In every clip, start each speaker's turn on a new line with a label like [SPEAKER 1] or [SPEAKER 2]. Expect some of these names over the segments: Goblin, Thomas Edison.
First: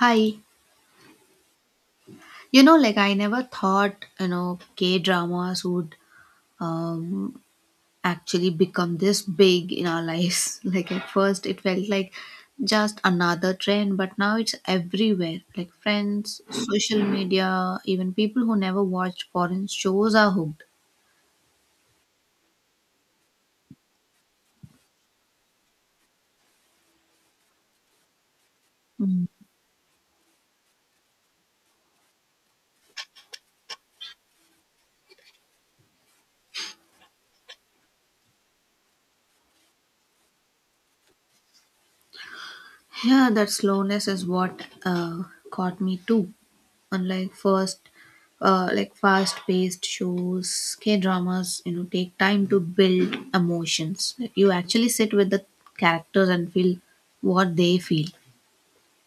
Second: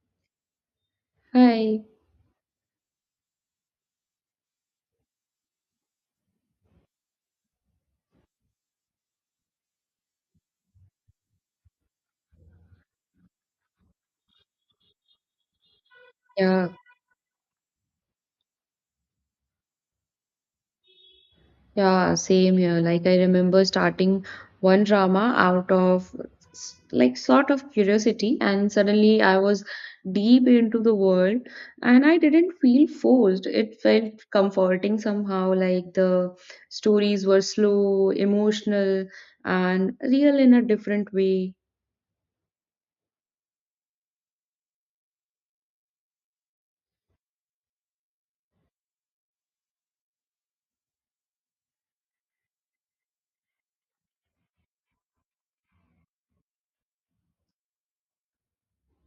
[SPEAKER 1] Hi.
[SPEAKER 2] Hi.
[SPEAKER 1] You know, like I never thought, you know, K dramas would um, actually become this big in our lives. Like at first, it felt like just another trend, but now it's everywhere. Like friends,
[SPEAKER 2] Yeah,
[SPEAKER 1] social media, even people who never watched foreign shows are hooked.
[SPEAKER 2] yeah, same here. Like I remember starting one drama out of like sort of curiosity, and suddenly I was deep into the world, and I didn't feel forced. It felt comforting somehow. Like the stories were slow, emotional, and real in a different way.
[SPEAKER 1] Yeah, that slowness is what caught me too. Unlike first, like fast-paced shows, K-dramas, you know, take time to build emotions. Like you actually sit with the characters and feel what they feel.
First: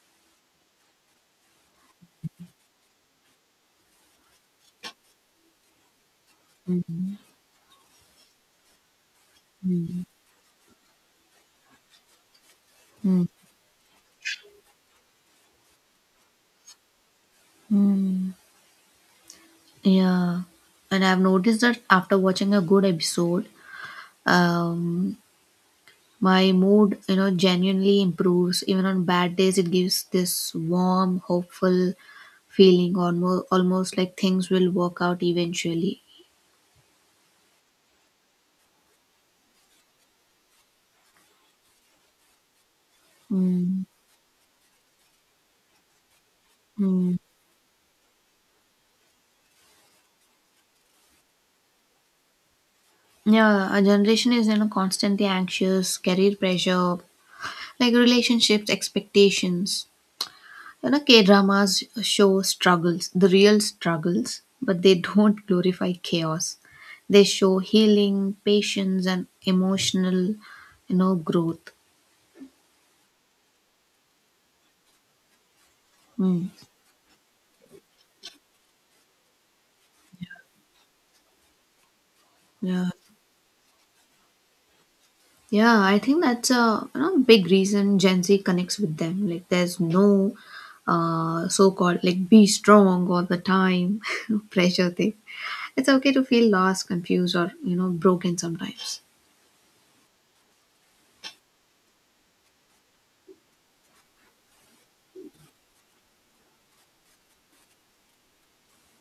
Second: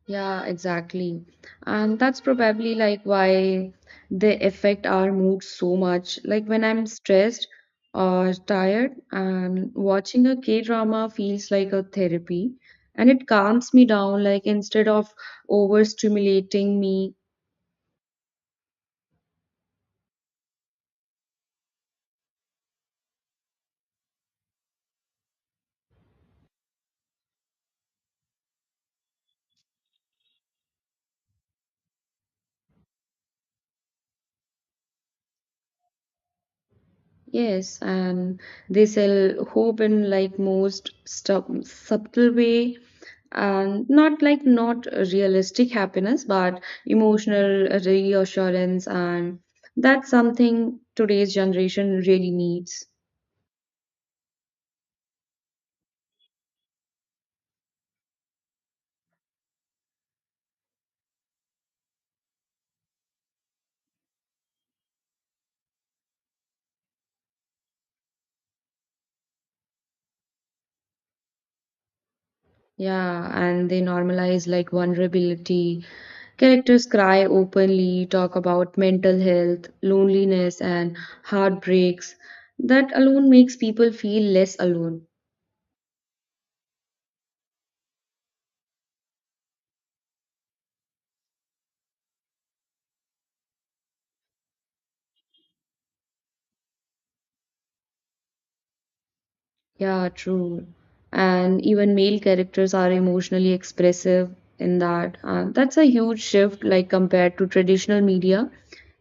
[SPEAKER 2] Yeah, exactly. And that's probably like why they affect our mood so much. Like when I'm stressed or tired, and watching a K-drama feels like a therapy and
[SPEAKER 1] Mm.
[SPEAKER 2] it calms me down, like instead of overstimulating me.
[SPEAKER 1] Mm. Yeah, and I've noticed that after watching a good episode, um, my mood, you know, genuinely improves. Even on bad days, it gives this warm, hopeful feeling, almost, almost like things will work out eventually.
[SPEAKER 2] Yes, and they sell hope in like most subtle way
[SPEAKER 1] Mm.
[SPEAKER 2] and not like not realistic happiness but
[SPEAKER 1] Mm.
[SPEAKER 2] emotional reassurance, and that's something today's generation really needs.
[SPEAKER 1] Yeah, our generation is, you know, constantly anxious, career pressure, like relationships, expectations. You know, K dramas show struggles, the real struggles, but they don't glorify chaos. They show healing, patience, and emotional, you know, growth.
[SPEAKER 2] Yeah, and they normalize like vulnerability.
[SPEAKER 1] Mm.
[SPEAKER 2] Characters cry openly, talk about mental health, loneliness and heartbreaks.
[SPEAKER 1] Yeah,
[SPEAKER 2] That alone makes people feel less alone.
[SPEAKER 1] yeah. I think that's a you know, big reason Gen Z connects with them. Like, there's no so-called like be strong all the time pressure thing. It's okay to feel lost, confused, or you know, broken sometimes.
[SPEAKER 2] Yeah, true. And even male characters are emotionally expressive in that. That's a huge shift, like compared to traditional media.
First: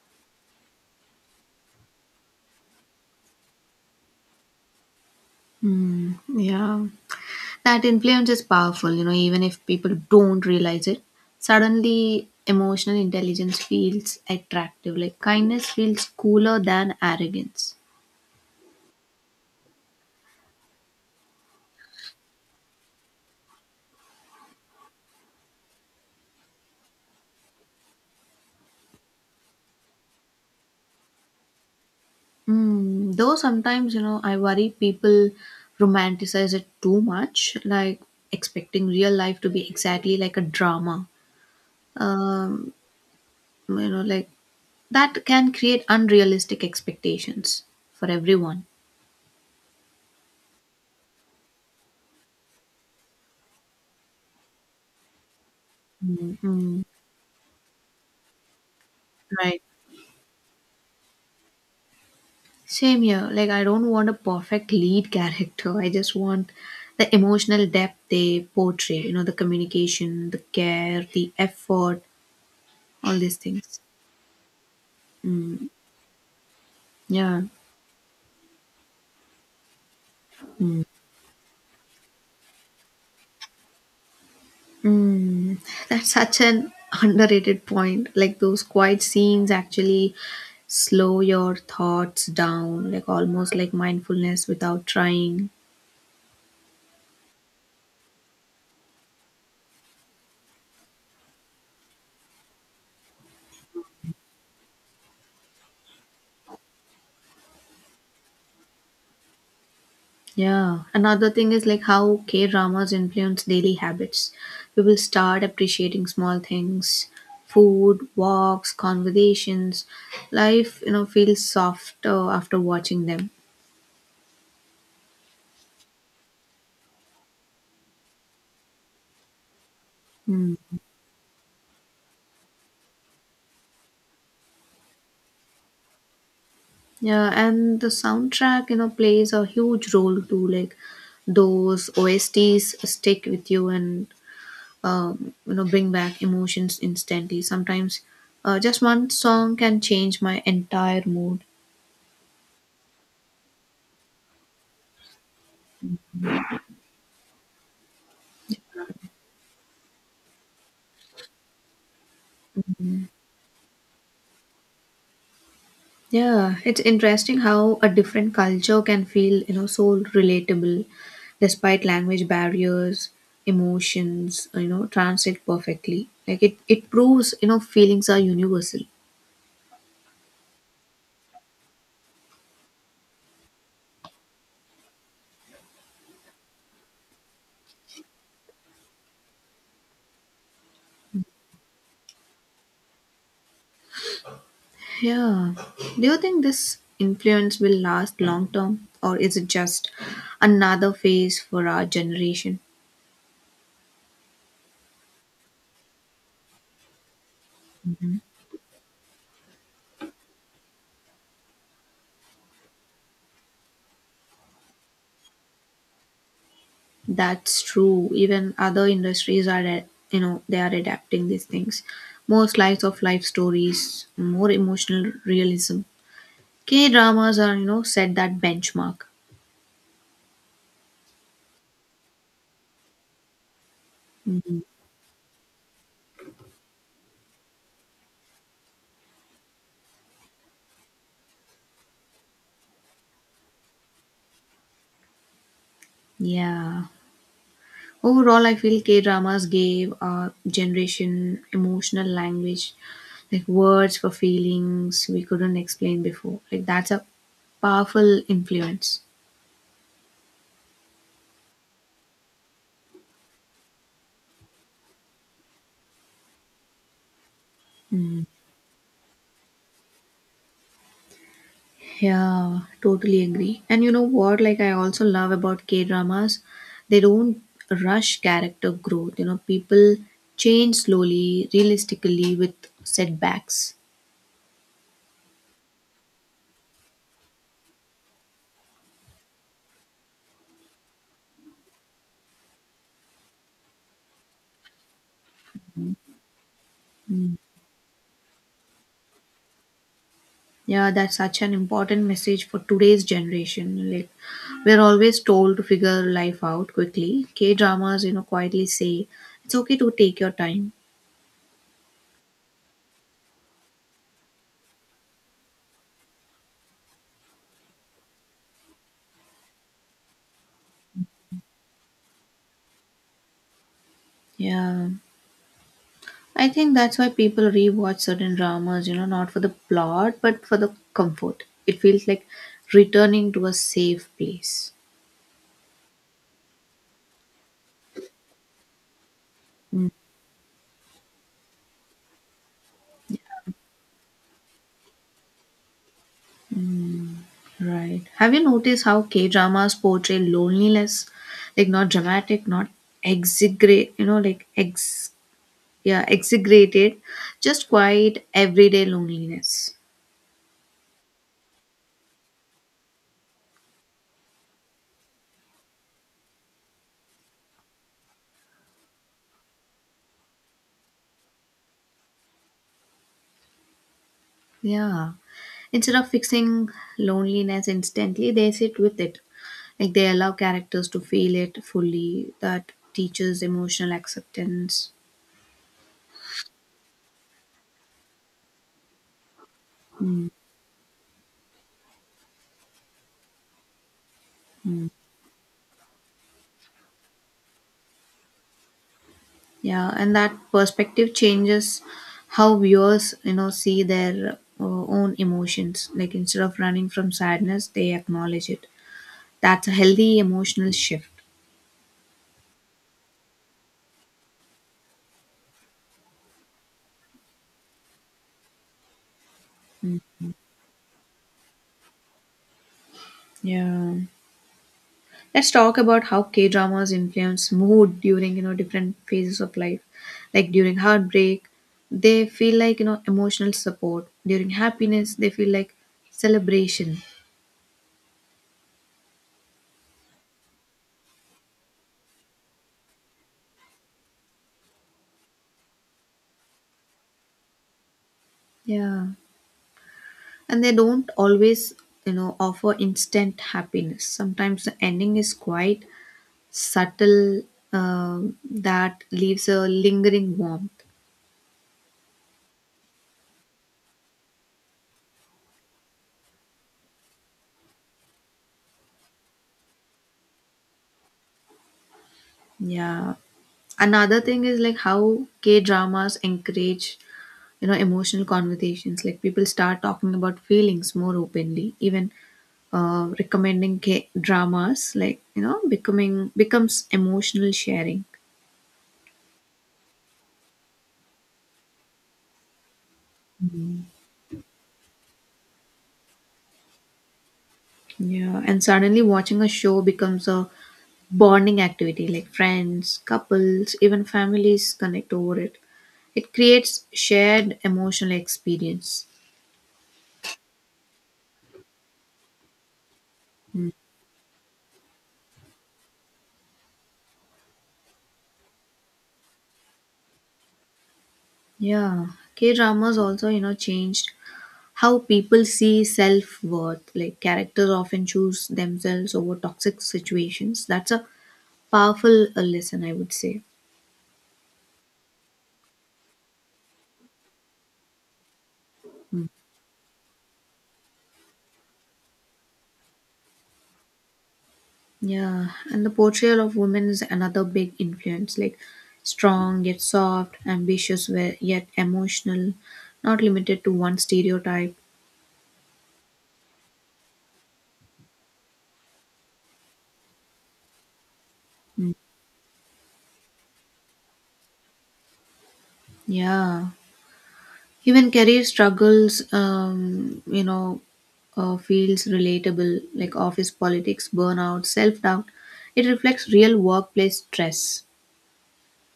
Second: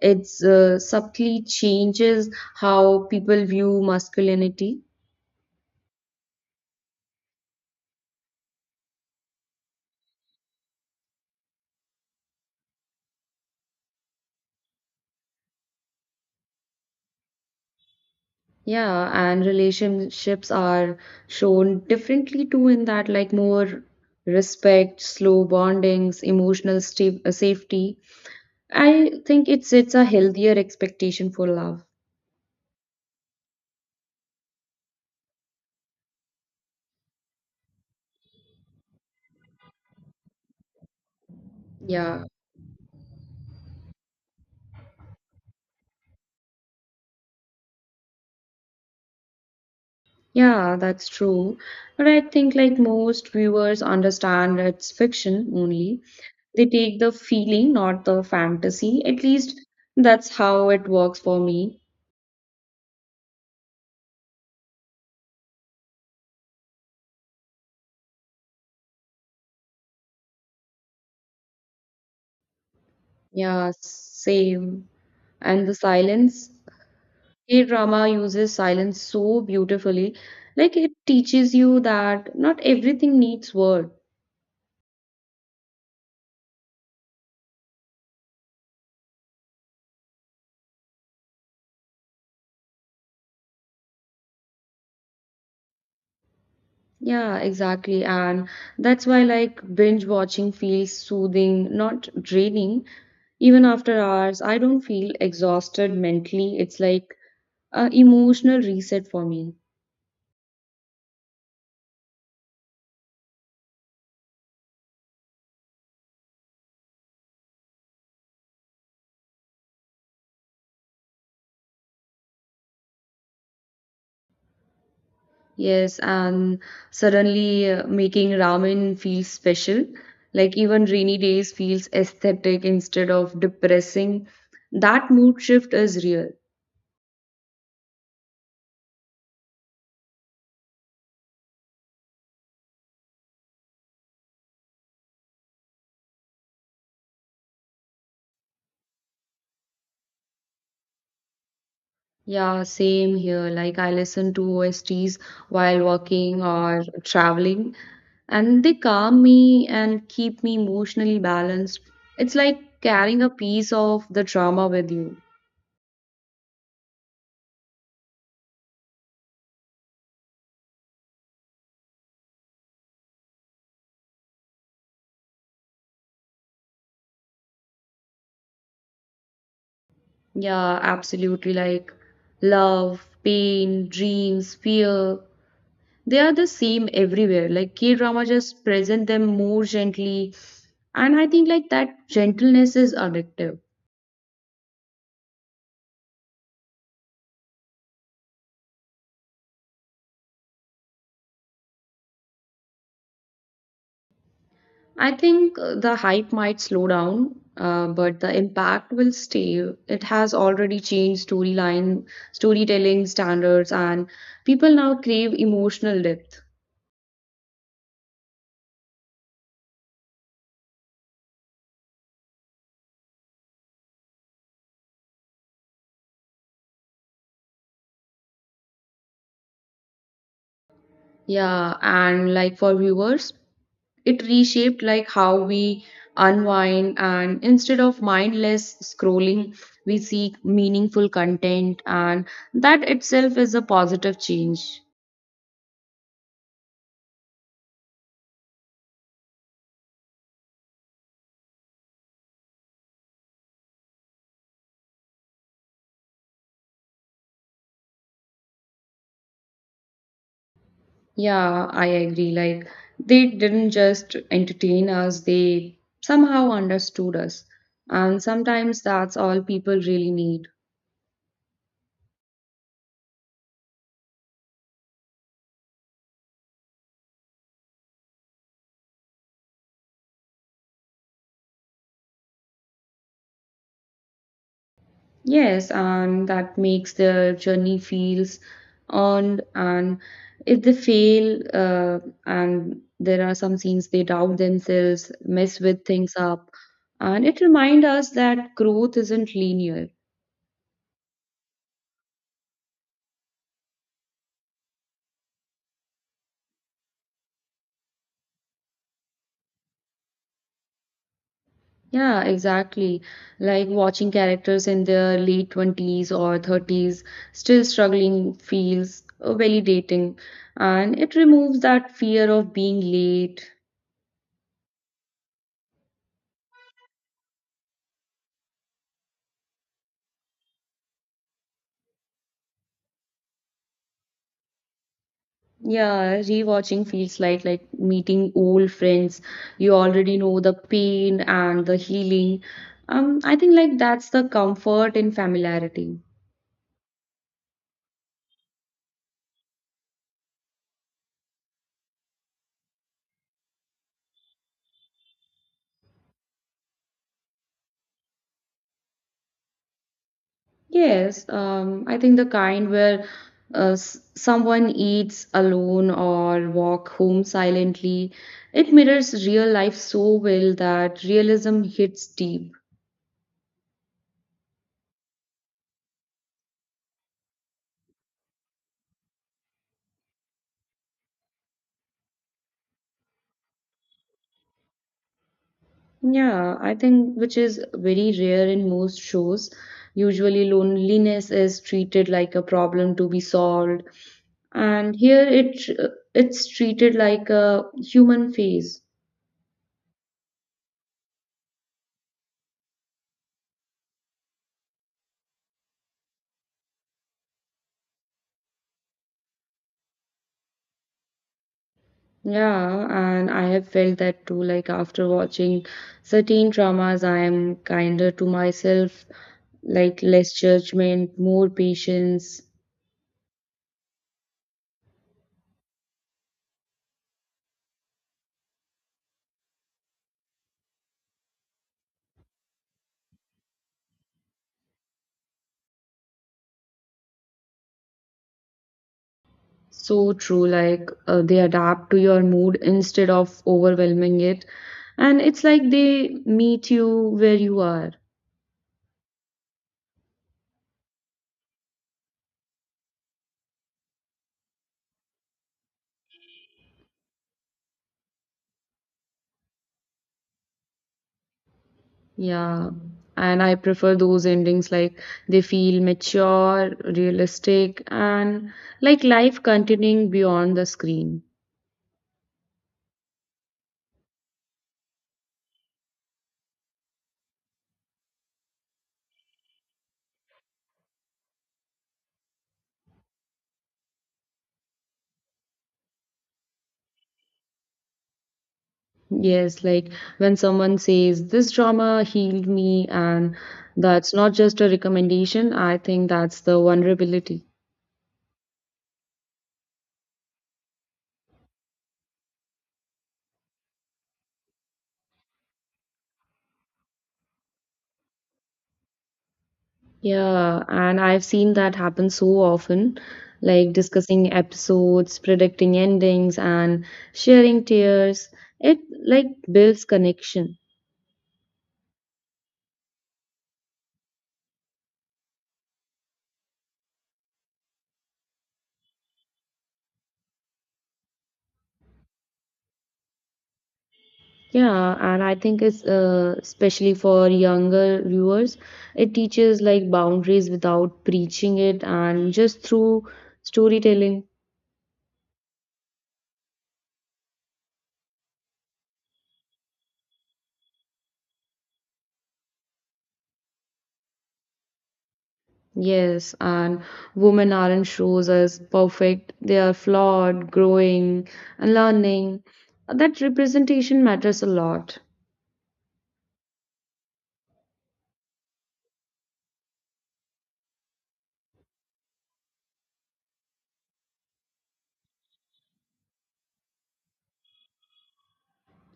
[SPEAKER 2] It's subtly changes how people view masculinity.
[SPEAKER 1] Yeah, that influence is powerful. You know, even if people don't realize it, suddenly emotional intelligence feels attractive. Like kindness feels cooler than arrogance.
[SPEAKER 2] Yeah, and relationships are shown differently too, in that, like more respect, slow bondings, emotional safety. I think it's a healthier expectation for love.
[SPEAKER 1] Mm, though sometimes, you know, I worry people romanticize it too much, like expecting real life to be exactly like a drama.
[SPEAKER 2] Yeah.
[SPEAKER 1] Um, you know, like that can create unrealistic expectations for everyone.
[SPEAKER 2] Yeah, that's true. But I think, like most viewers, understand it's fiction only. They
[SPEAKER 1] Mm-hmm.
[SPEAKER 2] take the feeling, not the fantasy. At least
[SPEAKER 1] Right.
[SPEAKER 2] that's how it works for me.
[SPEAKER 1] Same here. Like, I don't want a perfect lead character. I just want the emotional depth they portray, you know, the communication, the care, the effort, all these
[SPEAKER 2] Yeah,
[SPEAKER 1] things.
[SPEAKER 2] same. And
[SPEAKER 1] Mm,
[SPEAKER 2] the silence.
[SPEAKER 1] yeah.
[SPEAKER 2] K-drama uses silence so beautifully. Like it teaches you that not everything needs words.
[SPEAKER 1] Mm, that's such an underrated point. Like those quiet scenes actually slow your thoughts down, like almost like mindfulness without trying.
[SPEAKER 2] Yeah, exactly. And that's why like binge watching feels soothing, not draining. Even after hours, I don't feel exhausted mentally. It's like a emotional reset for me.
[SPEAKER 1] Yeah. Another thing is like how K dramas influence daily habits. We will start appreciating small things, food, walks, conversations. Life, you know, feels softer after watching them.
[SPEAKER 2] Yes, and suddenly making ramen feels special.
[SPEAKER 1] Hmm.
[SPEAKER 2] Like even rainy days feels aesthetic instead of depressing. That mood shift is real.
[SPEAKER 1] Yeah, and the soundtrack, you know, plays a huge role too. Like those OSTs stick with you and you know bring back emotions instantly. Sometimes just one song can change my entire mood.
[SPEAKER 2] Yeah, same here. Like I listen to OSTs while working or traveling, and they calm me and keep me emotionally balanced. It's like carrying a piece of the drama with you.
[SPEAKER 1] Yeah, it's interesting how a different culture can feel, you know, so relatable despite language barriers, emotions, you know, translate perfectly. Like it proves, you know, feelings are universal.
[SPEAKER 2] Yeah, absolutely. Like love, pain, dreams, fear, they are the same everywhere. Like K-drama just present them more gently, and I think like that gentleness is addictive.
[SPEAKER 1] Yeah. Do you think this influence will last long term, or is it just another phase for our generation?
[SPEAKER 2] I think the hype might slow down, but the impact will stay. It has already changed storyline, storytelling standards, and people now crave emotional depth.
[SPEAKER 1] That's true. Even other industries are, you know, they are adapting these things. More slice of life stories, more emotional realism. K dramas are, you know, set that benchmark.
[SPEAKER 2] Yeah, and like for viewers, it
[SPEAKER 1] Mhm.
[SPEAKER 2] reshaped like how we unwind, and instead of mindless scrolling we seek meaningful content, and that itself is a positive change.
[SPEAKER 1] Yeah. Overall, I feel K dramas gave our generation emotional language, like words for feelings we couldn't explain before. Like, that's a powerful influence.
[SPEAKER 2] Yeah, I agree. Like, they didn't just entertain us, they somehow understood us. And sometimes that's all people really need.
[SPEAKER 1] Yeah, totally agree. And you know what? Like, I also love about K dramas, they don't rush character growth. You know, people change slowly, realistically, with setbacks.
[SPEAKER 2] Yes, and that makes their journey feels earned. And if they fail, and there are some scenes they doubt themselves, mess with things up, and it reminds us that growth isn't linear.
[SPEAKER 1] Yeah, that's such an important message for today's generation. Like, we're always told to figure life out quickly. K dramas, you know, quietly say it's okay to take your time.
[SPEAKER 2] Yeah, exactly. Like watching characters in their late 20s or 30s still struggling feels validating, and it removes that fear of being late.
[SPEAKER 1] Yeah, I think that's why people rewatch certain dramas. You know, not for the plot, but for the comfort. It feels like returning to a safe place.
[SPEAKER 2] Yeah, rewatching feels like meeting old friends. You already know the pain and the healing. I think like that's the comfort in familiarity.
[SPEAKER 1] Right. Have you noticed how K dramas portray loneliness? Like, not dramatic, not exaggerate, you know, like ex yeah exaggerated, just quiet everyday loneliness.
[SPEAKER 2] Yes, I think the kind where someone eats alone or walk home silently, it mirrors real life so well that realism hits deep.
[SPEAKER 1] Yeah, instead of fixing loneliness instantly they sit with it, like they allow characters to feel it fully. That teaches emotional acceptance.
[SPEAKER 2] Yeah, I think which is very rare in most shows. Usually, loneliness is treated like a problem to be solved, and here it's treated like a human phase.
[SPEAKER 1] Yeah, and that perspective changes how viewers you know see their own emotions, like instead of running from sadness they acknowledge it. That's a healthy emotional shift.
[SPEAKER 2] Yeah, and I have felt that too. Like after watching certain dramas, I am kinder to myself, like less judgment, more patience.
[SPEAKER 1] Yeah. Let's talk about how K dramas influence mood during you know different phases of life. Like during heartbreak, they feel like you know emotional support. During happiness, they feel like celebration.
[SPEAKER 2] So true. Like they adapt to your mood instead of overwhelming it. And it's like they meet you where you are.
[SPEAKER 1] Yeah, and they don't always you know offer instant happiness. Sometimes the ending is quite subtle uh, that leaves a lingering warmth.
[SPEAKER 2] Yeah. And I prefer those endings like they feel mature, realistic, and like life continuing beyond the screen.
[SPEAKER 1] Yeah, another thing is like how K dramas encourage you know emotional conversations, like people start talking about feelings more openly, even recommending dramas like you know becoming becomes emotional sharing.
[SPEAKER 2] Yes, like when someone says this drama healed me, and that's not just a recommendation, I think that's the vulnerability.
[SPEAKER 1] Yeah, and suddenly watching a show becomes a bonding activity, like friends, couples, even families connect over it. It creates shared emotional experience.
[SPEAKER 2] Yeah, and I've seen that happen so often, like discussing episodes, predicting endings, and sharing tears. It like builds connection.
[SPEAKER 1] Yeah, K dramas also you know changed how people see self-worth, like characters often choose themselves over toxic situations. That's a powerful lesson I would say.
[SPEAKER 2] Yeah, and I think it's especially for younger viewers, it teaches like boundaries without preaching it and just through storytelling.
[SPEAKER 1] Yeah, and the portrayal of women is another big influence, like strong yet soft, ambitious yet emotional, not limited to one stereotype.
[SPEAKER 2] Yes, and women aren't shows as perfect. They are flawed, growing, and
[SPEAKER 1] Mm,
[SPEAKER 2] learning. That representation matters a lot.
[SPEAKER 1] yeah. Even career struggles, you know, feels relatable, like office politics, burnout, self doubt. It reflects real workplace stress.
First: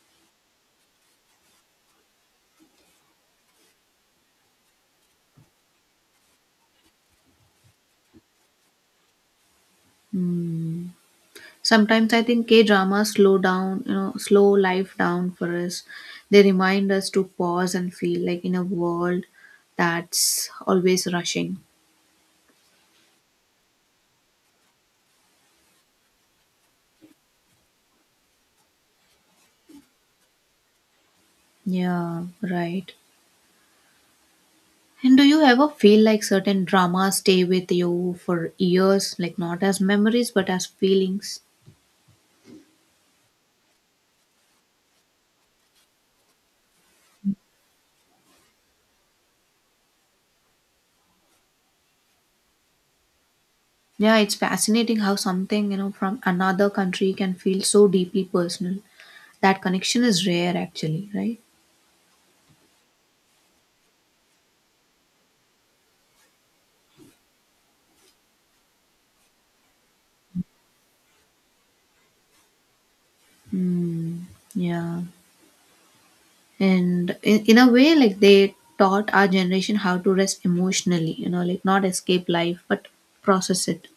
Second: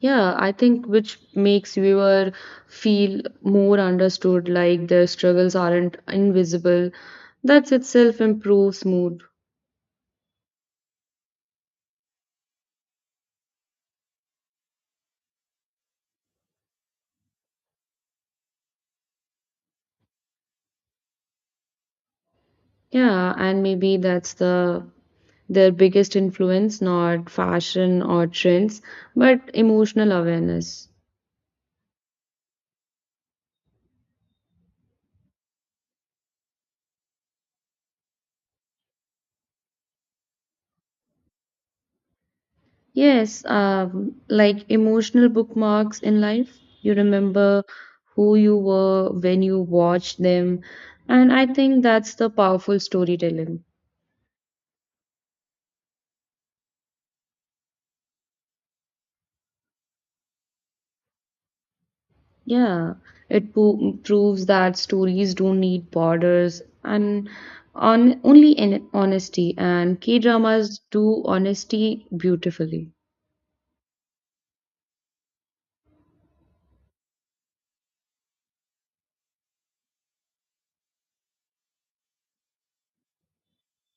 [SPEAKER 2] Yeah, I think which makes viewer feel more understood, like their struggles aren't invisible. That itself improves mood.
[SPEAKER 1] Sometimes I think K dramas slow down, you know, slow life down for us. They remind us to pause and feel, like in a world that's always rushing.
[SPEAKER 2] Yeah, and maybe that's the their biggest influence, not fashion or trends, but emotional awareness.
[SPEAKER 1] Yeah, right. And do you ever feel like certain dramas stay with you for years, like not as memories but as feelings?
[SPEAKER 2] Yes, like emotional bookmarks in life. You remember who you were when you watched them. And I think that's the powerful storytelling.
[SPEAKER 1] Yeah, it's fascinating how something, you know, from another country can feel so deeply personal. That connection is rare actually, right?
[SPEAKER 2] Yeah, it po proves that stories don't need borders and on only in honesty. And K-dramas do honesty beautifully.
[SPEAKER 1] Yeah. And in a way, like they taught our generation how to rest emotionally, you know, like not escape life, but process it.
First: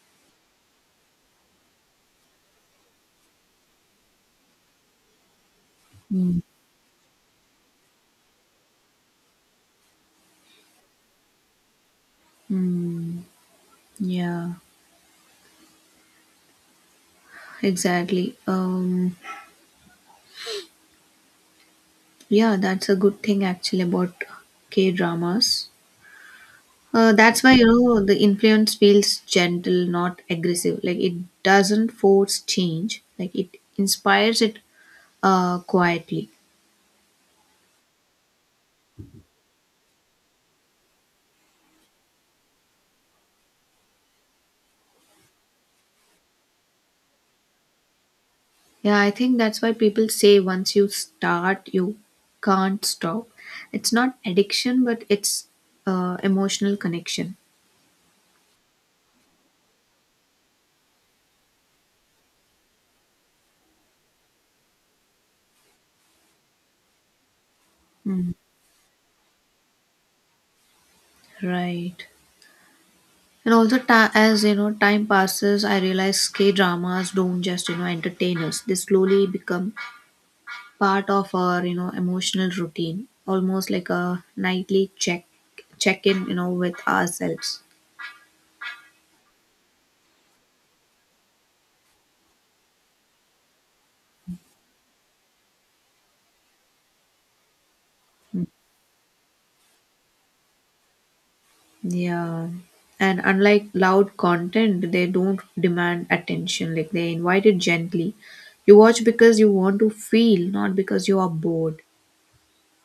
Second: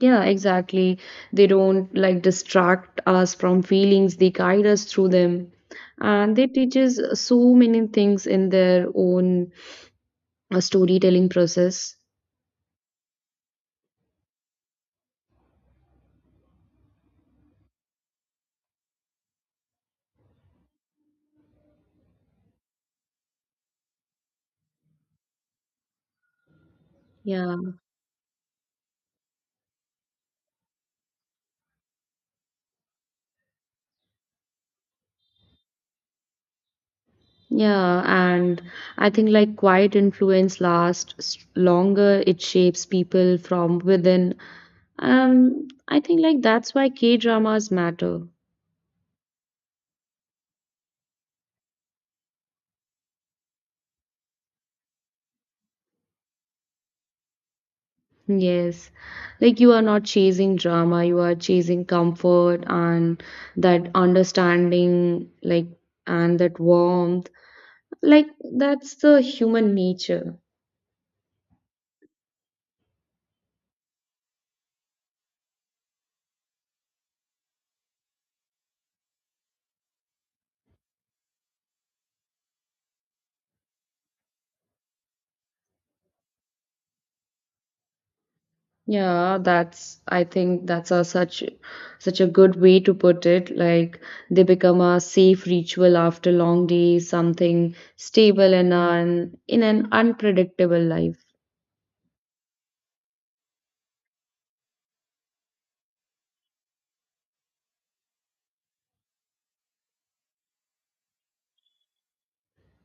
[SPEAKER 2] Yeah, exactly. They don't like distract us from feelings, they guide us through them. And
[SPEAKER 1] Mm.
[SPEAKER 2] they teach us so many things in their own storytelling process.
[SPEAKER 1] Mm. Yeah, exactly. Yeah, that's a good thing actually about K dramas. That's why
[SPEAKER 2] Yeah,
[SPEAKER 1] you know the influence feels gentle, not aggressive. Like it doesn't force change. Like it inspires it quietly.
[SPEAKER 2] yeah. And I think like quiet influence lasts longer, it shapes people from within. I think like that's why K dramas matter.
[SPEAKER 1] Yeah, I think that's why people say once you start, you can't stop. It's not addiction, but it's emotional connection.
[SPEAKER 2] Yes, like you are not chasing drama, you are chasing comfort and that understanding, like, and that warmth. Like,
[SPEAKER 1] Mm,
[SPEAKER 2] that's the human nature.
[SPEAKER 1] right. And also, as you know, time passes, I realize K dramas don't just you know entertain us. They slowly become part of our you know emotional routine, almost like a nightly check in you know with ourselves.
[SPEAKER 2] Yeah, that's, I think that's a such a good way to put it. Like, they become a safe ritual after long days, something stable in an unpredictable life.
[SPEAKER 1] Yeah, and unlike loud content they don't demand attention, like they invite it gently. You watch because you want to feel, not because you are bored.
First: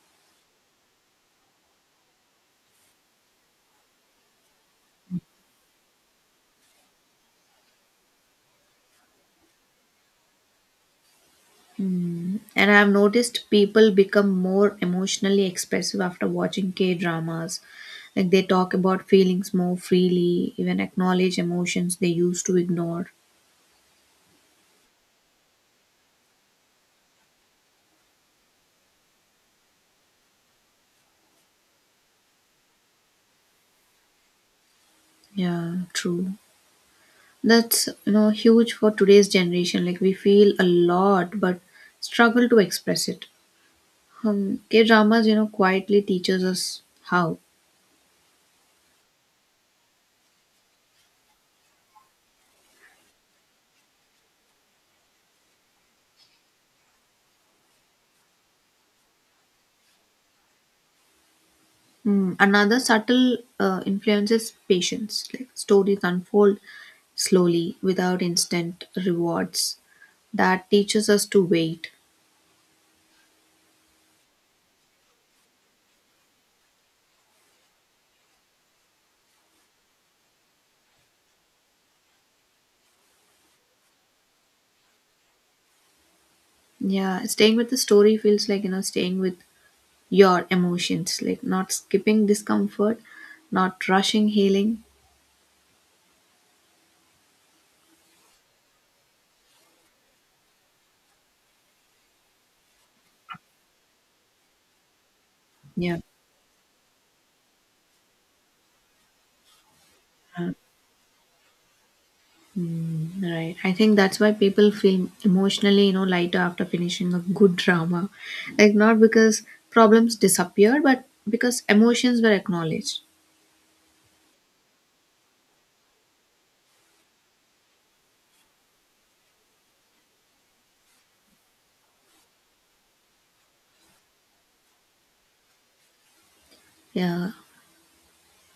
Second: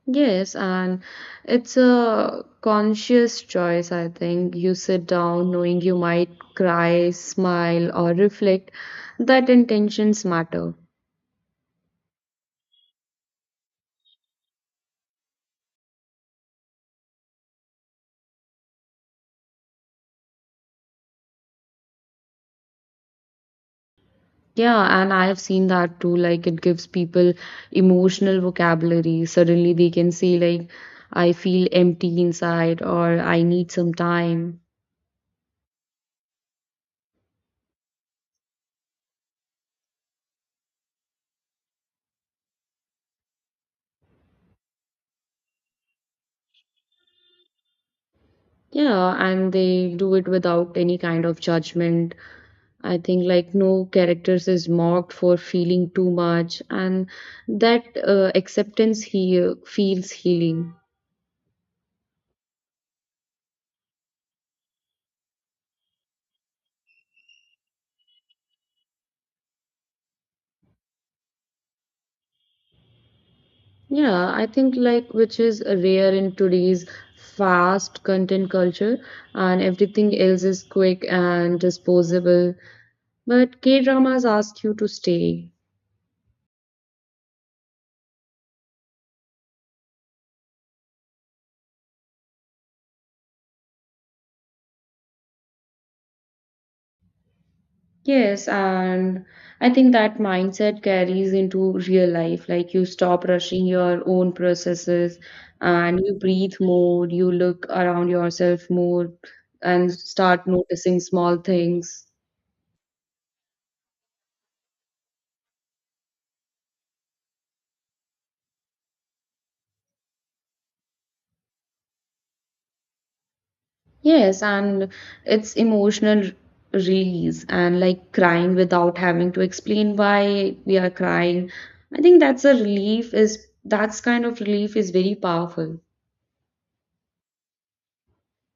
[SPEAKER 2] Yes, and it's a conscious choice, I think. You sit down knowing you might cry, smile, or reflect, that intentions matter.
[SPEAKER 1] And I have noticed people become more emotionally expressive after watching K dramas, like they talk about feelings more freely, even acknowledge emotions they used to ignore.
[SPEAKER 2] Yeah, and I have seen that too. Like, it gives people emotional vocabulary. Suddenly, they can say, like, I feel empty inside, or I need some time.
[SPEAKER 1] Yeah, true. That's, you know, huge for today's generation. Like we feel a lot but struggle to express it. K-dramas, you know, quietly teaches us how.
[SPEAKER 2] Yeah, and they do it without any kind of judgment. I think like no characters is mocked for feeling too much, and that acceptance he feels healing.
[SPEAKER 1] Hmm, another subtle influence is patience. Like stories unfold slowly without instant rewards. That teaches us to wait.
[SPEAKER 2] Yeah, I think like which is rare in today's fast content culture, and everything else is quick and disposable. But K dramas ask you to stay.
[SPEAKER 1] Yeah, staying with the story feels like, you know, staying with your emotions, like not skipping discomfort, not rushing healing.
[SPEAKER 2] Yes, and I think that mindset carries into real life. Like you stop rushing your own processes
[SPEAKER 1] Yeah.
[SPEAKER 2] and you breathe more, you look around yourself more and start noticing small things.
[SPEAKER 1] Mm, right. I think that's why people feel emotionally, you know, lighter after finishing a good drama. Like not because problems disappeared, but because emotions were acknowledged.
[SPEAKER 2] Yes, and it's emotional release and like crying without having to explain why we are crying. I think that's kind of relief is very powerful.
[SPEAKER 1] Yeah.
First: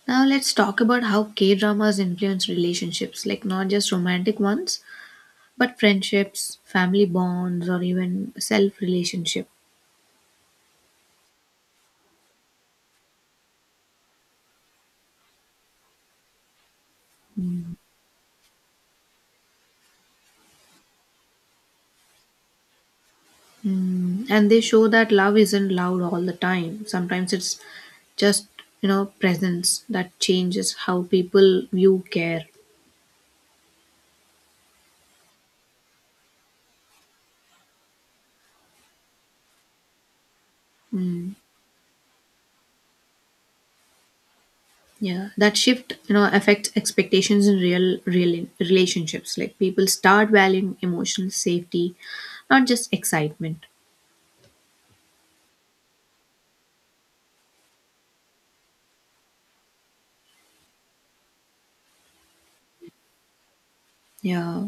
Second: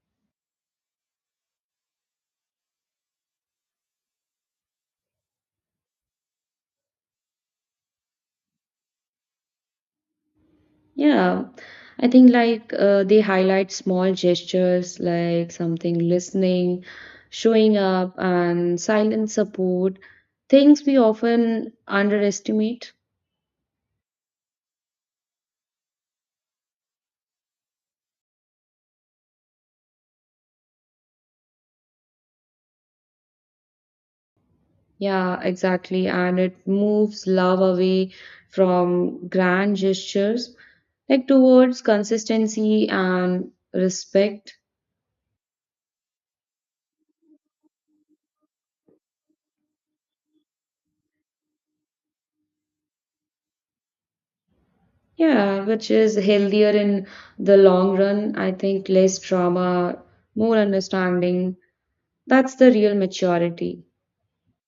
[SPEAKER 1] Now let's talk about how K dramas influence relationships, like not just romantic ones, but friendships, family bonds, or even self relationship.
[SPEAKER 2] Yeah, I think like they highlight small gestures like something listening, showing up, and silent support, things we often underestimate.
[SPEAKER 1] Mm, and they show that love isn't loud all the time. Sometimes it's just, you know, presence that changes how people view care.
[SPEAKER 2] Yeah, exactly. And it moves love away from grand gestures, like
[SPEAKER 1] Mm,
[SPEAKER 2] towards consistency and respect.
[SPEAKER 1] yeah, that shift, you know, affects expectations in real relationships. Like people start valuing emotional safety, not just excitement.
[SPEAKER 2] Yeah, which is healthier in the long run. I think less drama, more understanding. That's the real maturity.
[SPEAKER 1] Yeah,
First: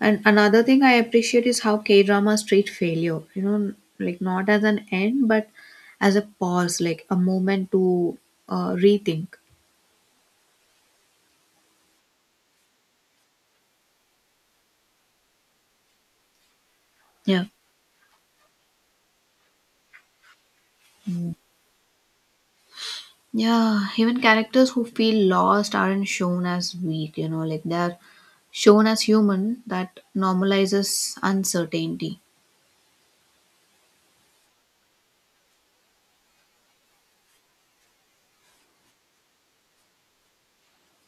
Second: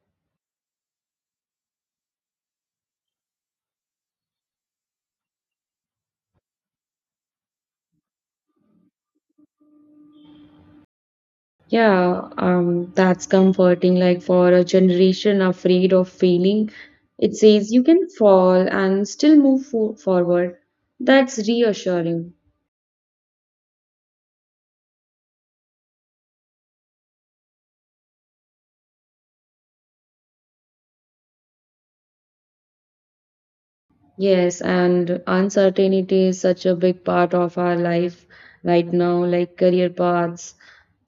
[SPEAKER 1] and another thing I appreciate is how K dramas treat failure. You know, like not as an end, but as a pause, like a moment to rethink.
[SPEAKER 2] Yeah, that's comforting. Like for a generation afraid of failing, it
[SPEAKER 1] Yeah.
[SPEAKER 2] says you can fall and still move forward.
[SPEAKER 1] Mm.
[SPEAKER 2] That's reassuring.
[SPEAKER 1] Yeah, even characters who feel lost aren't shown as weak, you know, like they're shown as human. That normalizes uncertainty.
[SPEAKER 2] Yes, and uncertainty is such a big part of our life right now, like career paths,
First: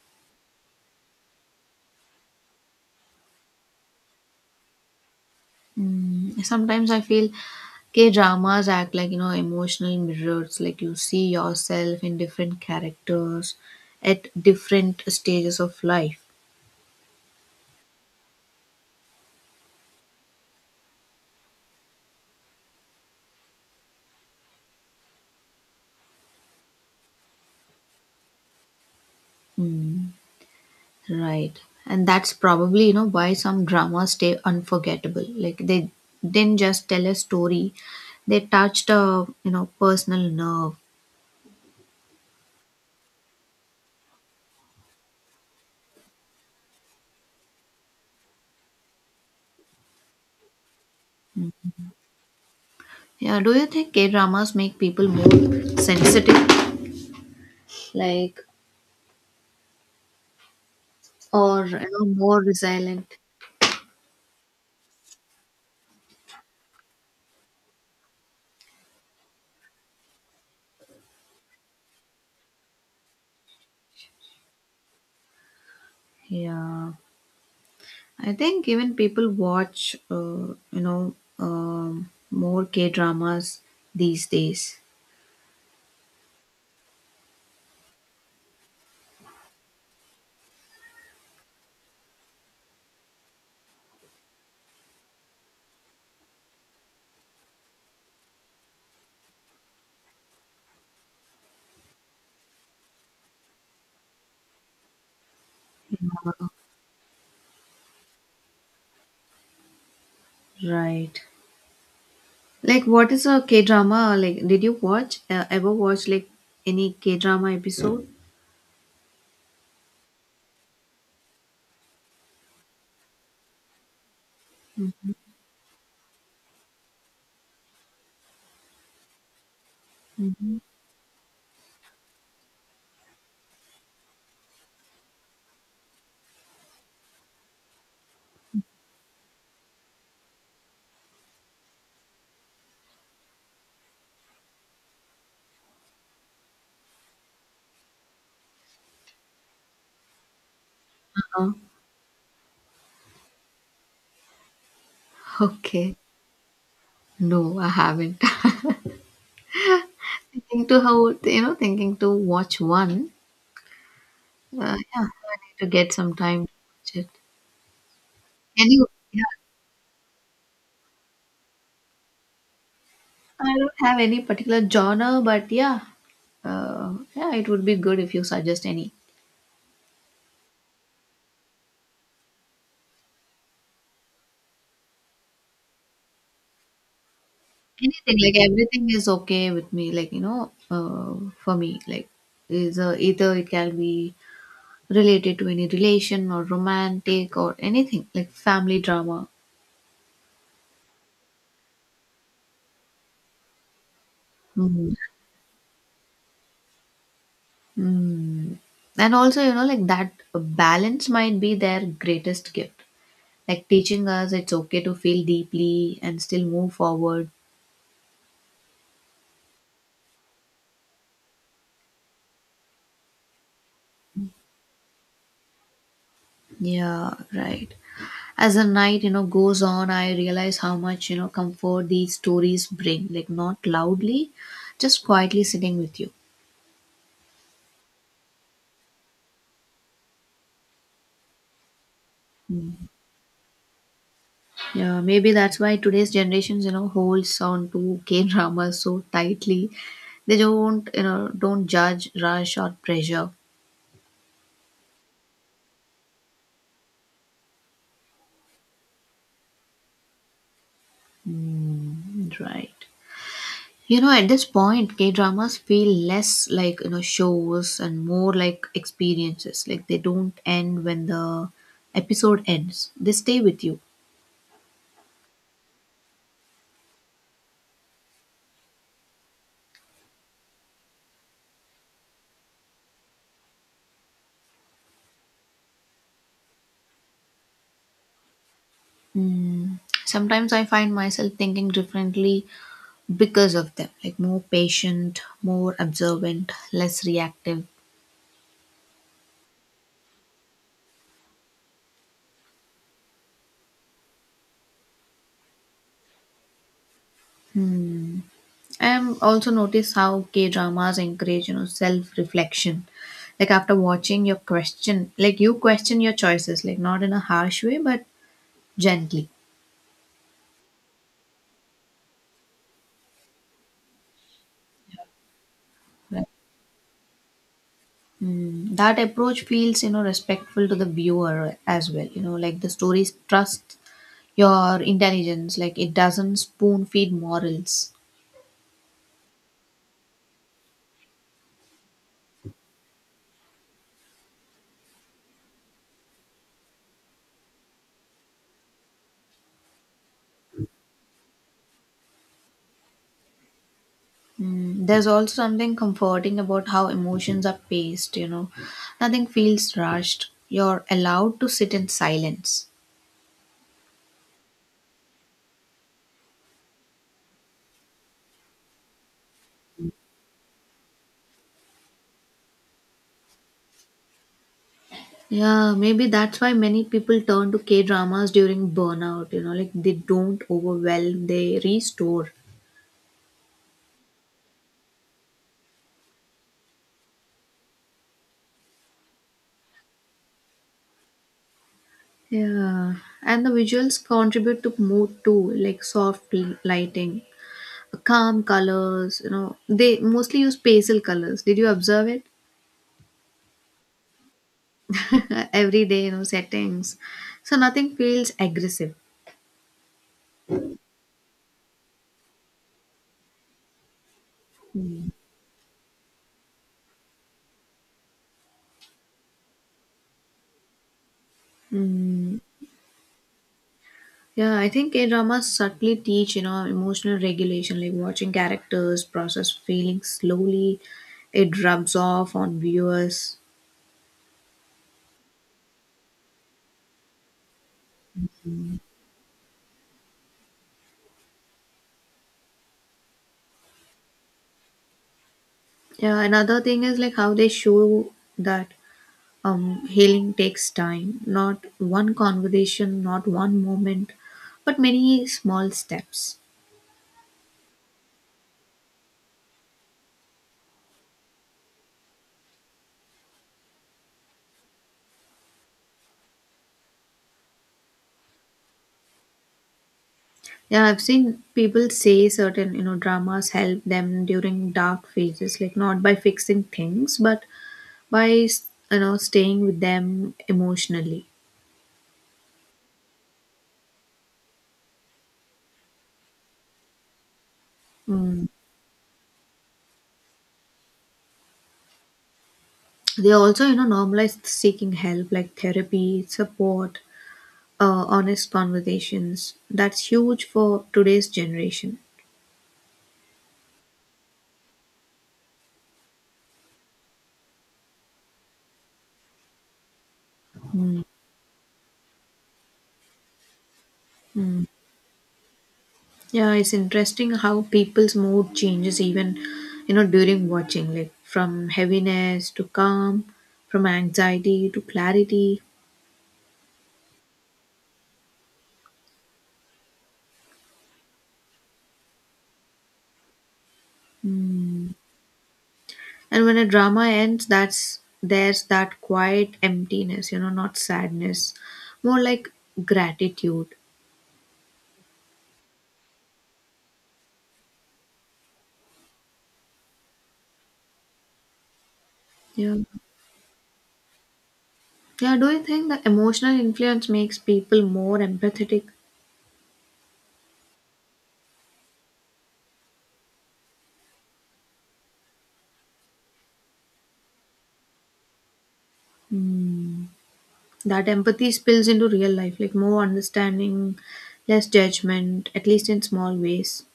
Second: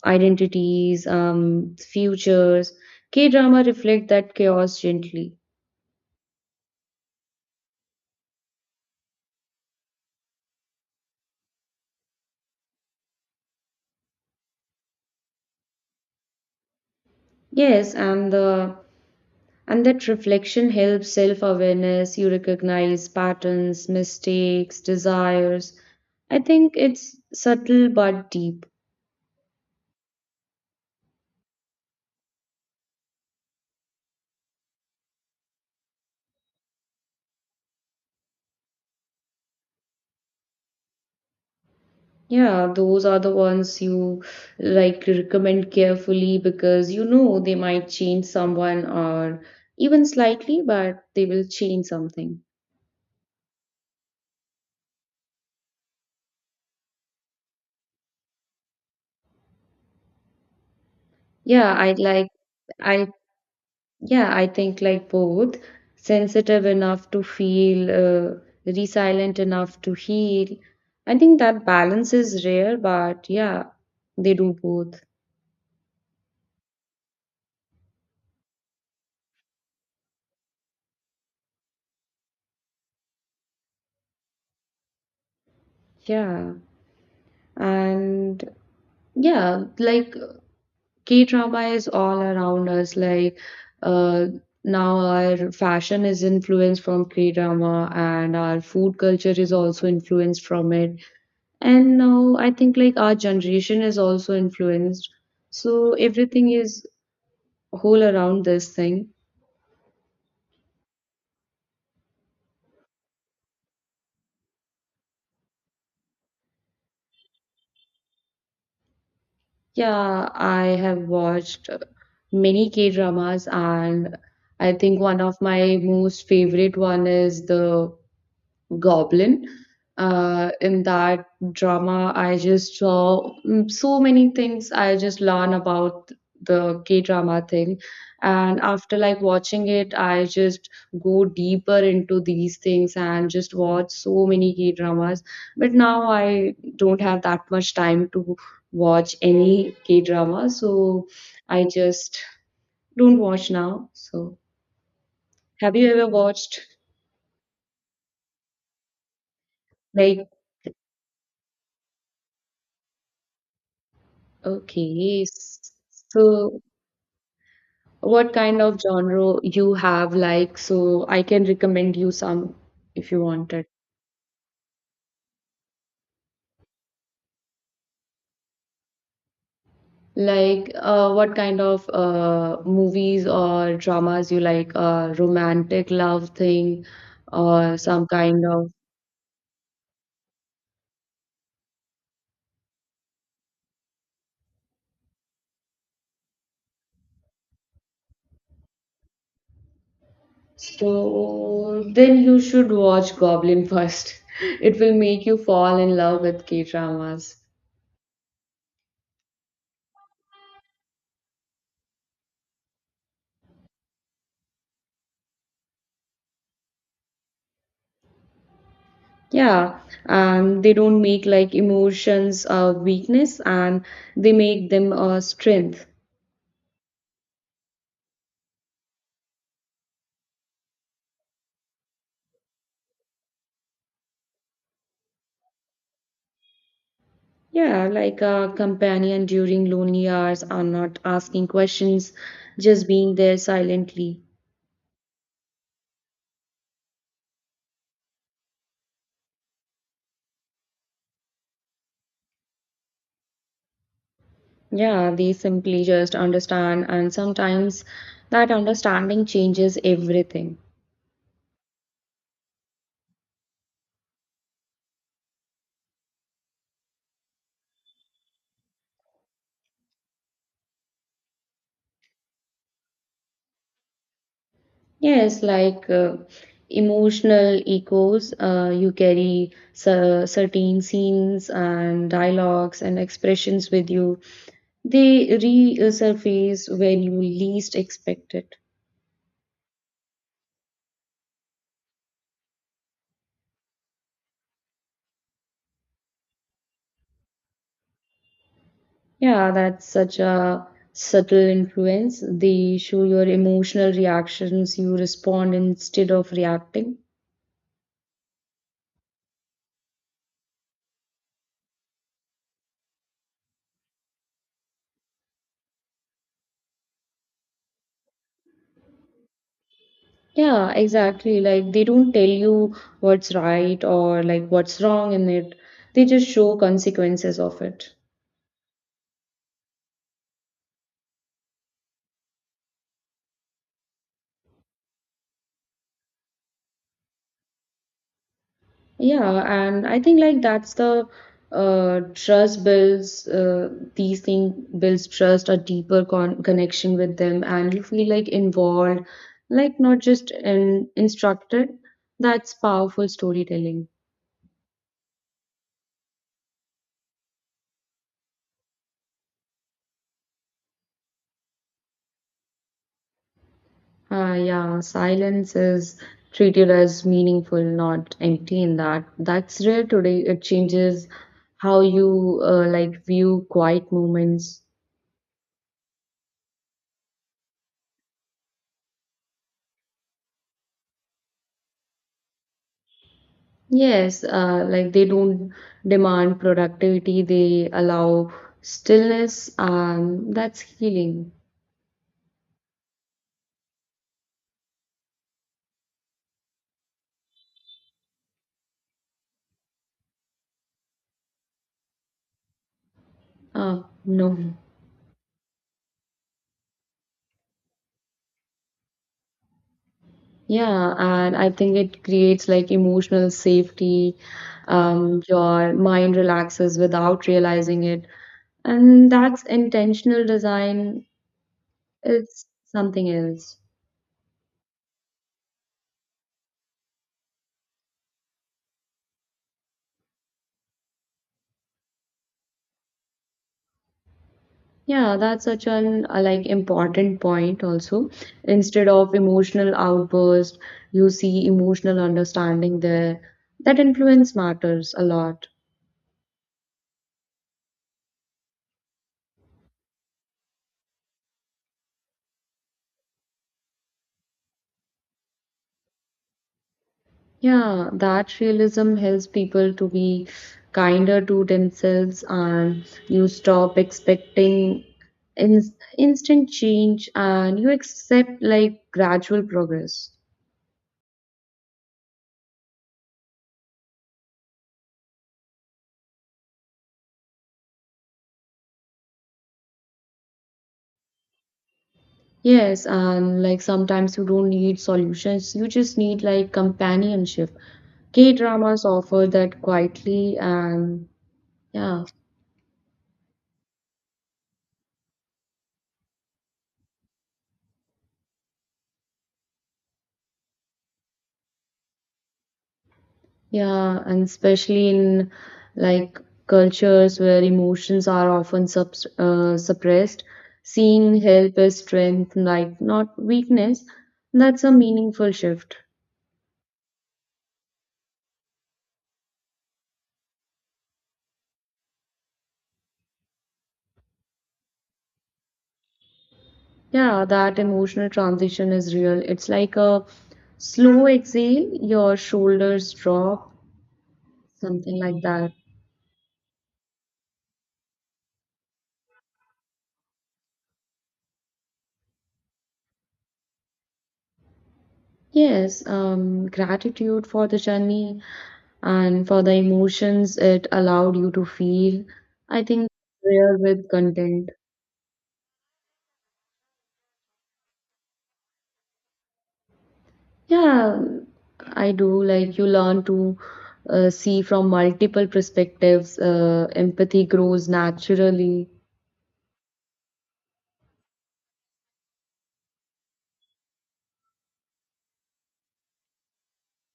[SPEAKER 2] identities, futures. K drama reflect that chaos gently.
[SPEAKER 1] Mm, sometimes I feel K dramas act like, you know, emotional mirrors, like you see yourself in different characters at different stages of life.
[SPEAKER 2] Yes, and the And that reflection helps self awareness. You recognize patterns, mistakes, desires. I think it's subtle but deep.
[SPEAKER 1] Mm. Right. And that's probably, you know, why some dramas stay unforgettable. Like they didn't just tell a story, they touched a, you know, personal nerve.
[SPEAKER 2] Yeah, those are the ones you like recommend carefully because you know they might change someone or even slightly, but they will change something.
[SPEAKER 1] Yeah, do you think K-dramas make people more sensitive? Like or
[SPEAKER 2] Yeah,
[SPEAKER 1] you
[SPEAKER 2] I
[SPEAKER 1] know,
[SPEAKER 2] like
[SPEAKER 1] more
[SPEAKER 2] I
[SPEAKER 1] resilient?
[SPEAKER 2] Yeah, I think like both sensitive enough to feel, resilient enough to heal. I think that balance is rare, but yeah, they do both.
[SPEAKER 1] Yeah. I think even people watch you know, more K-dramas these days.
[SPEAKER 2] Yeah. And yeah, like K drama is all around us. Like uh, now our fashion is influenced from K drama, and our food culture is also influenced from it. And now I think like our generation is also influenced. So everything is whole around this thing.
[SPEAKER 1] Right. Like, what is a K drama? Like, did you watch ever watch like any K drama episode?
[SPEAKER 2] Yeah, I have watched many K dramas, and I think one of my most favorite one is the Goblin.
[SPEAKER 1] Mm-hmm.
[SPEAKER 2] In that drama, I just saw so many things. I just learned about the K drama thing, and after like watching it, I just go deeper into these things and just watch so many K dramas. But now I don't have that much time to watch any K drama, so
[SPEAKER 1] Uh,
[SPEAKER 2] I just don't watch now. So, have you
[SPEAKER 1] okay,
[SPEAKER 2] ever watched
[SPEAKER 1] no, I haven't.
[SPEAKER 2] like
[SPEAKER 1] Thinking to how you know, thinking to watch one. Yeah, I
[SPEAKER 2] okay,
[SPEAKER 1] need to get some time to
[SPEAKER 2] so?
[SPEAKER 1] watch it.
[SPEAKER 2] what kind of
[SPEAKER 1] Anyway, yeah,
[SPEAKER 2] genre you have like so I can recommend you some if you
[SPEAKER 1] I
[SPEAKER 2] wanted
[SPEAKER 1] don't have any particular genre, but yeah, yeah, it would be good if you suggest any.
[SPEAKER 2] like what kind of movies or dramas you like romantic love thing or some
[SPEAKER 1] Anything, like
[SPEAKER 2] kind of
[SPEAKER 1] everything is okay with me. Like you know, for me, like is either it can be related to any relation or romantic or anything like family drama.
[SPEAKER 2] so then you should watch goblin first it will
[SPEAKER 1] Mm.
[SPEAKER 2] make you fall in love with k dramas
[SPEAKER 1] Mm. And also, you know, like that balance might be their greatest gift, like teaching us it's okay to feel deeply and still move forward.
[SPEAKER 2] yeah and they don't make like emotions a weakness and they make them a strength.
[SPEAKER 1] Yeah, right. As the night, you know, goes on, I realize how much, you know, comfort these stories bring, like not loudly, just quietly sitting with you.
[SPEAKER 2] Yeah, like a companion during lonely hours are not asking questions, just being there silently.
[SPEAKER 1] Yeah, maybe that's why today's generations, you know, holds on to K dramas so tightly. They don't, don't judge, rush, or pressure.
[SPEAKER 2] Yeah, they simply just understand, and sometimes that understanding changes everything.
[SPEAKER 1] Mm, right. You know, at this point, K dramas feel less like you know shows and more like experiences. Like they don't end when the episode ends; they stay with you.
[SPEAKER 2] Yes, like emotional echoes, you carry certain scenes and dialogues and expressions with you. They resurface when you least expect it.
[SPEAKER 1] Mm. Sometimes I find myself thinking differently because of them. Like more patient, more observant, less reactive.
[SPEAKER 2] Yeah, that's such a subtle influence. They show your emotional reactions, you respond instead of reacting.
[SPEAKER 1] I've also noticed how K dramas encourage, you know, self reflection. Like after watching your question, like you question your choices, like not in a harsh way, but gently.
[SPEAKER 2] Yeah, exactly. Like they don't tell you what's right or like what's wrong in it. They
[SPEAKER 1] Right.
[SPEAKER 2] just show consequences of it.
[SPEAKER 1] Mm, that approach feels, you know, respectful to the viewer as well. You know, like the stories trust your intelligence, like it doesn't spoon feed morals.
[SPEAKER 2] Yeah, and I think like that's the trust builds these things builds trust, a deeper connection with them, and you feel like involved, like not just in instructed. That's powerful storytelling.
[SPEAKER 1] Mm, there's also something comforting about how emotions are paced, you know, nothing feels rushed. You're allowed to sit in silence.
[SPEAKER 2] Yeah, silence is treated as meaningful, not empty in that. That's rare today. It changes how you like view quiet moments.
[SPEAKER 1] Yeah, maybe that's why many people turn to K dramas during burnout, you know, like they don't overwhelm, they restore.
[SPEAKER 2] Yes, like they don't demand productivity, they allow stillness, and that's healing.
[SPEAKER 1] Yeah, and the visuals contribute to mood too, like soft lighting, calm colors, you know, they mostly use pastel colors. Did you observe it?
[SPEAKER 2] No.
[SPEAKER 1] Every day, you know, settings. So nothing feels aggressive.
[SPEAKER 2] Yeah, and I think it creates like emotional safety. Your mind relaxes without realizing it. And that's intentional design. It's something else.
[SPEAKER 1] Yeah, I think K dramas subtly teach, you know, emotional regulation, like watching characters process feelings slowly, it rubs off on viewers.
[SPEAKER 2] Yeah, that's such an like important point also. Instead of emotional outburst, you see emotional understanding there. That influence matters a lot.
[SPEAKER 1] Yeah, another thing is like how they show that healing takes time, not one conversation, not one moment, but many small steps.
[SPEAKER 2] Yeah, that realism helps people to be kinder to themselves, and you stop expecting in instant change and you accept like gradual progress.
[SPEAKER 1] Yeah, I've seen people say certain, you know, dramas help them during dark phases, like not by fixing things, but by you know staying with them emotionally.
[SPEAKER 2] Yes, and like sometimes you don't need solutions, you just need like companionship. K
[SPEAKER 1] Mm.
[SPEAKER 2] dramas offer that quietly, and yeah,
[SPEAKER 1] They also you know normalize seeking help, like therapy support, honest conversations. That's huge for today's generation.
[SPEAKER 2] yeah, and especially in like cultures where emotions are often sub suppressed, seeing help as strength, like not weakness, that's a meaningful shift.
[SPEAKER 1] Yeah, it's interesting how people's mood changes even you know during watching, like from heaviness to calm, from anxiety to clarity.
[SPEAKER 2] Yeah, that emotional transition is real. It's like a slow exhale, your shoulders drop. Something like that.
[SPEAKER 1] And when a drama ends, that's there's that quiet emptiness you know, not sadness, more like gratitude.
[SPEAKER 2] Yes, gratitude for the journey and for the emotions it allowed you to feel. I
[SPEAKER 1] Yeah.
[SPEAKER 2] think real with content.
[SPEAKER 1] Yeah, do you think the emotional influence makes people more empathetic?
[SPEAKER 2] Yeah, I do. Like you learn to see from multiple perspectives. Empathy grows naturally.
[SPEAKER 1] Mm. That empathy spills into real life, like more understanding, less judgment, at least in small ways.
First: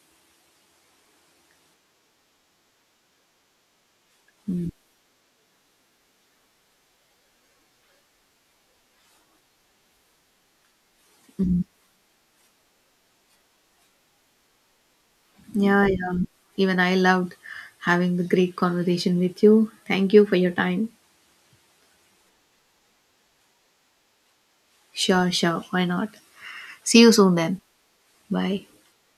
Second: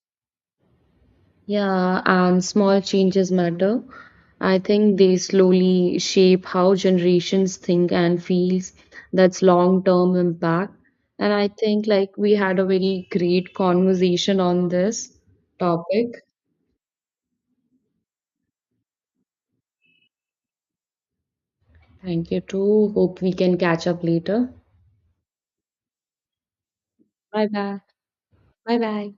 [SPEAKER 2] Yeah, and small changes matter. I
[SPEAKER 1] Mm.
[SPEAKER 2] think they slowly shape how generations think and feels. That's long-term impact. And I
[SPEAKER 1] Mm.
[SPEAKER 2] think like we had a very great conversation on this
[SPEAKER 1] Yeah,
[SPEAKER 2] topic.
[SPEAKER 1] yeah. Even I loved having the great conversation with you. Thank you for your time.
[SPEAKER 2] Thank you too. Hope we can catch up later.
[SPEAKER 1] Sure, sure. Why not? See you soon
[SPEAKER 2] Bye
[SPEAKER 1] then.
[SPEAKER 2] bye.
[SPEAKER 1] Bye.
[SPEAKER 2] Bye bye.